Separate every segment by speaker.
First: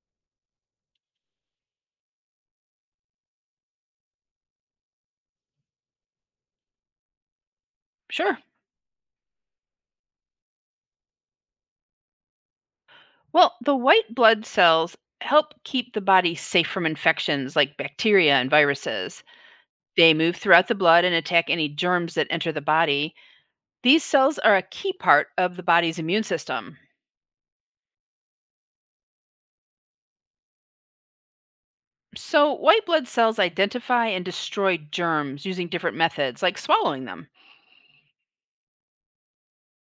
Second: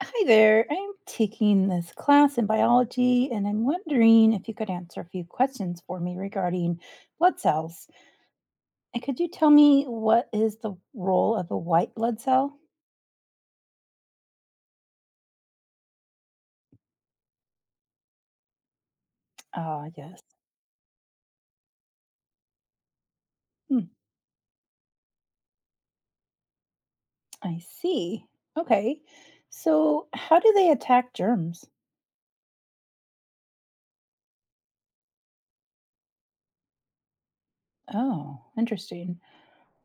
Speaker 1: Hi there. I'm taking this class in biology and I'm wondering if you could answer a few questions for me regarding blood cells.
Speaker 2: Sure.
Speaker 1: And could you tell me, what is the role of a white blood cell?
Speaker 2: Well, the white blood cells help keep the body safe from infections like bacteria and viruses.
Speaker 1: Ah,
Speaker 2: They
Speaker 1: yes.
Speaker 2: move throughout the blood and attack any germs that enter the body.
Speaker 1: Hmm.
Speaker 2: These cells are a key part of the body's immune system.
Speaker 1: I see. Okay. So, how do they attack germs?
Speaker 2: So, white blood cells identify and destroy germs using different methods, like swallowing them.
Speaker 1: Oh, interesting.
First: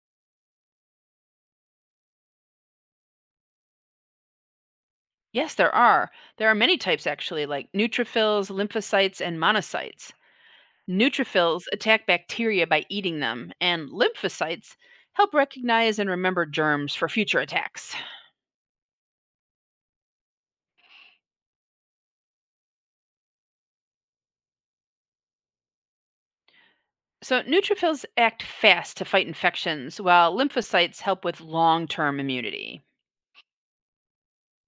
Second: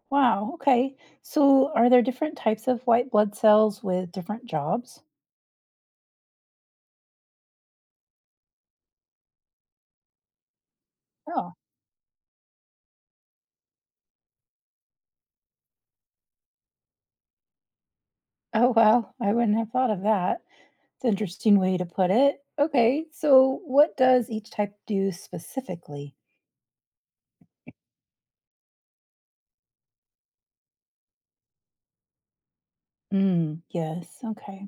Speaker 1: Wow. Okay. So, are there different types of white blood cells with different jobs?
Speaker 2: Yes, there are. There are many types actually, like neutrophils, lymphocytes, and monocytes. Neutrophils attack bacteria by eating them, and lymphocytes help recognize and remember germs for future attacks.
Speaker 1: Oh, wow. I wouldn't have thought of that. It's an interesting way to put it. Okay. So, what does each type do specifically?
Speaker 2: So, neutrophils act fast to fight infections, while lymphocytes help with long term immunity.
Speaker 1: Mm, yes. Okay.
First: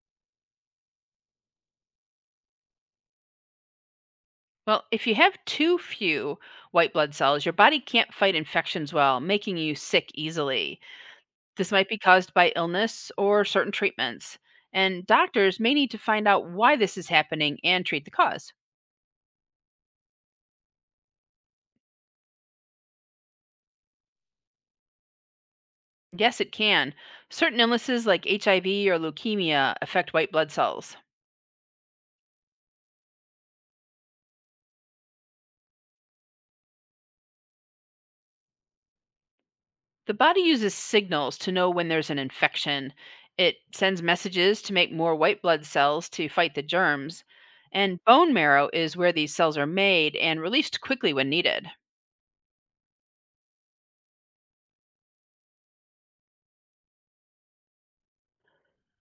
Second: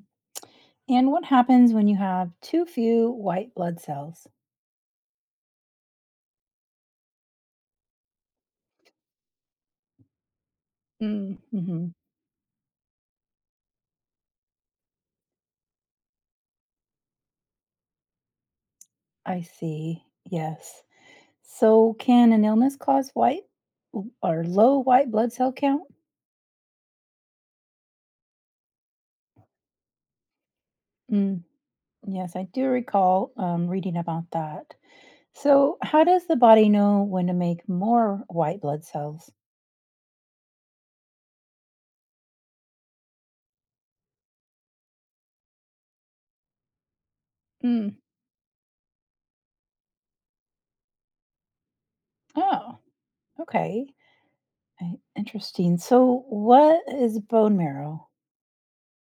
Speaker 1: And what happens when you have too few white blood cells?
Speaker 2: Well, if you have too few white blood cells, your body can't fight infections well, making you sick easily.
Speaker 1: Mm,
Speaker 2: This might
Speaker 1: hmm
Speaker 2: be caused by illness or certain treatments, and doctors may need to find out why this is happening and treat the cause.
Speaker 1: I see. Yes. So, can an illness cause white or low white blood cell count?
Speaker 2: Yes, it can. Certain illnesses like HIV or leukemia affect white blood cells.
Speaker 1: Mm, yes, I do recall reading about that. So, how does the body know when to make more white blood cells?
Speaker 2: The body uses signals to know when there's an infection. It sends messages to make more white blood cells to fight the germs. And bone marrow is where these cells are made and released quickly when needed.
Speaker 1: Oh, okay. Interesting. So, what is bone marrow?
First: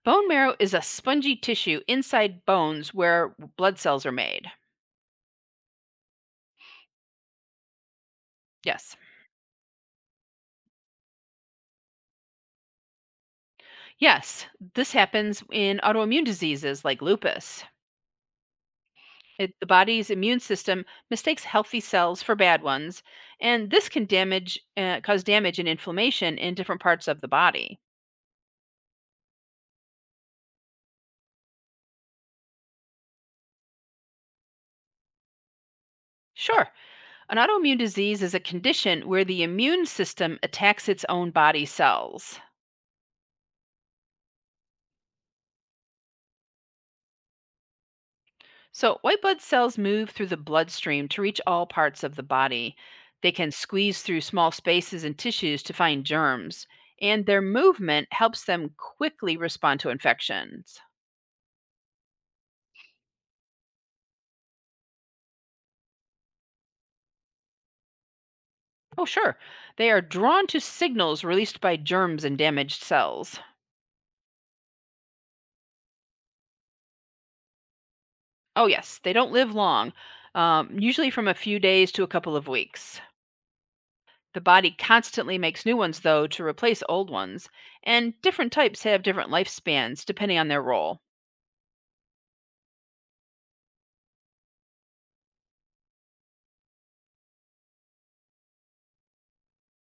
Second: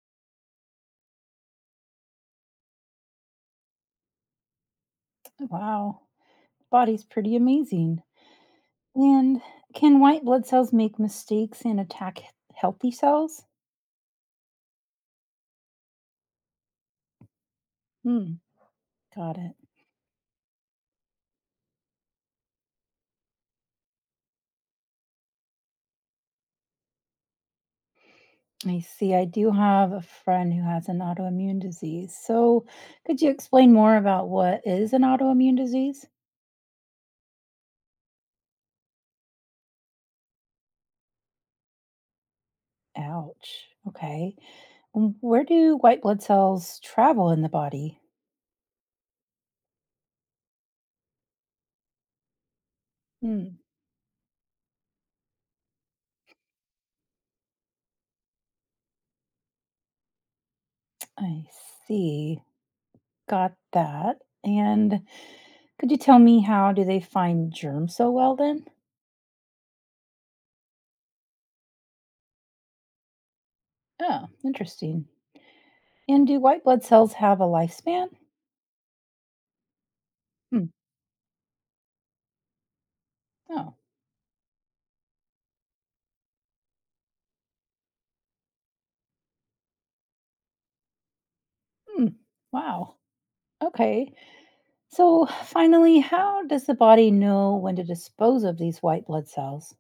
Speaker 2: Bone marrow is a spongy tissue inside bones where blood cells are made.
Speaker 1: Wow, body's pretty amazing.
Speaker 2: Yes.
Speaker 1: And can white blood cells make mistakes and attack healthy cells?
Speaker 2: Yes, this happens in autoimmune diseases like lupus.
Speaker 1: Hmm, got it.
Speaker 2: It, the body's immune system mistakes healthy cells for bad ones, and this can cause damage and inflammation in different parts of the body.
Speaker 1: I see. I do have a friend who has an autoimmune disease. So, could you explain more about what is an autoimmune disease?
Speaker 2: Sure, an autoimmune disease is a condition where the immune system attacks its own body cells.
Speaker 1: Ouch. Okay. Where do white blood cells travel in the body?
Speaker 2: So, white blood cells move through the bloodstream to reach all parts of the body. They can
Speaker 1: Hmm.
Speaker 2: squeeze through small spaces and tissues to find germs, and their movement helps them quickly respond to infections.
Speaker 1: I see. Got that. And could you tell me, how do they find germs so well then?
Speaker 2: Oh, sure. They are drawn to signals released by germs and damaged cells.
Speaker 1: Oh, interesting. And do white blood cells have a lifespan?
Speaker 2: Oh, yes. They don't live long,
Speaker 1: Hmm.
Speaker 2: usually from a few days to a couple of weeks.
Speaker 1: Oh.
Speaker 2: The body constantly makes new ones, though, to replace old ones, and different types have different lifespans depending on their role.
Speaker 1: Hmm. Wow. Okay. So finally, how does the body know when to dispose of these white blood cells?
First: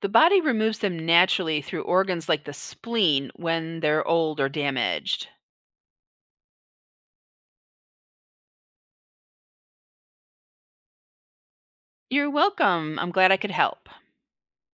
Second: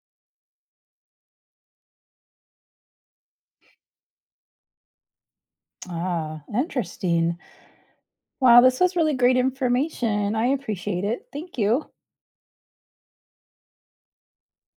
Speaker 2: The body removes them naturally through organs like the spleen when they're old or damaged.
Speaker 1: Ah, interesting. Wow, this was really great information. I appreciate it. Thank you.
Speaker 2: You're welcome. I'm glad I could help.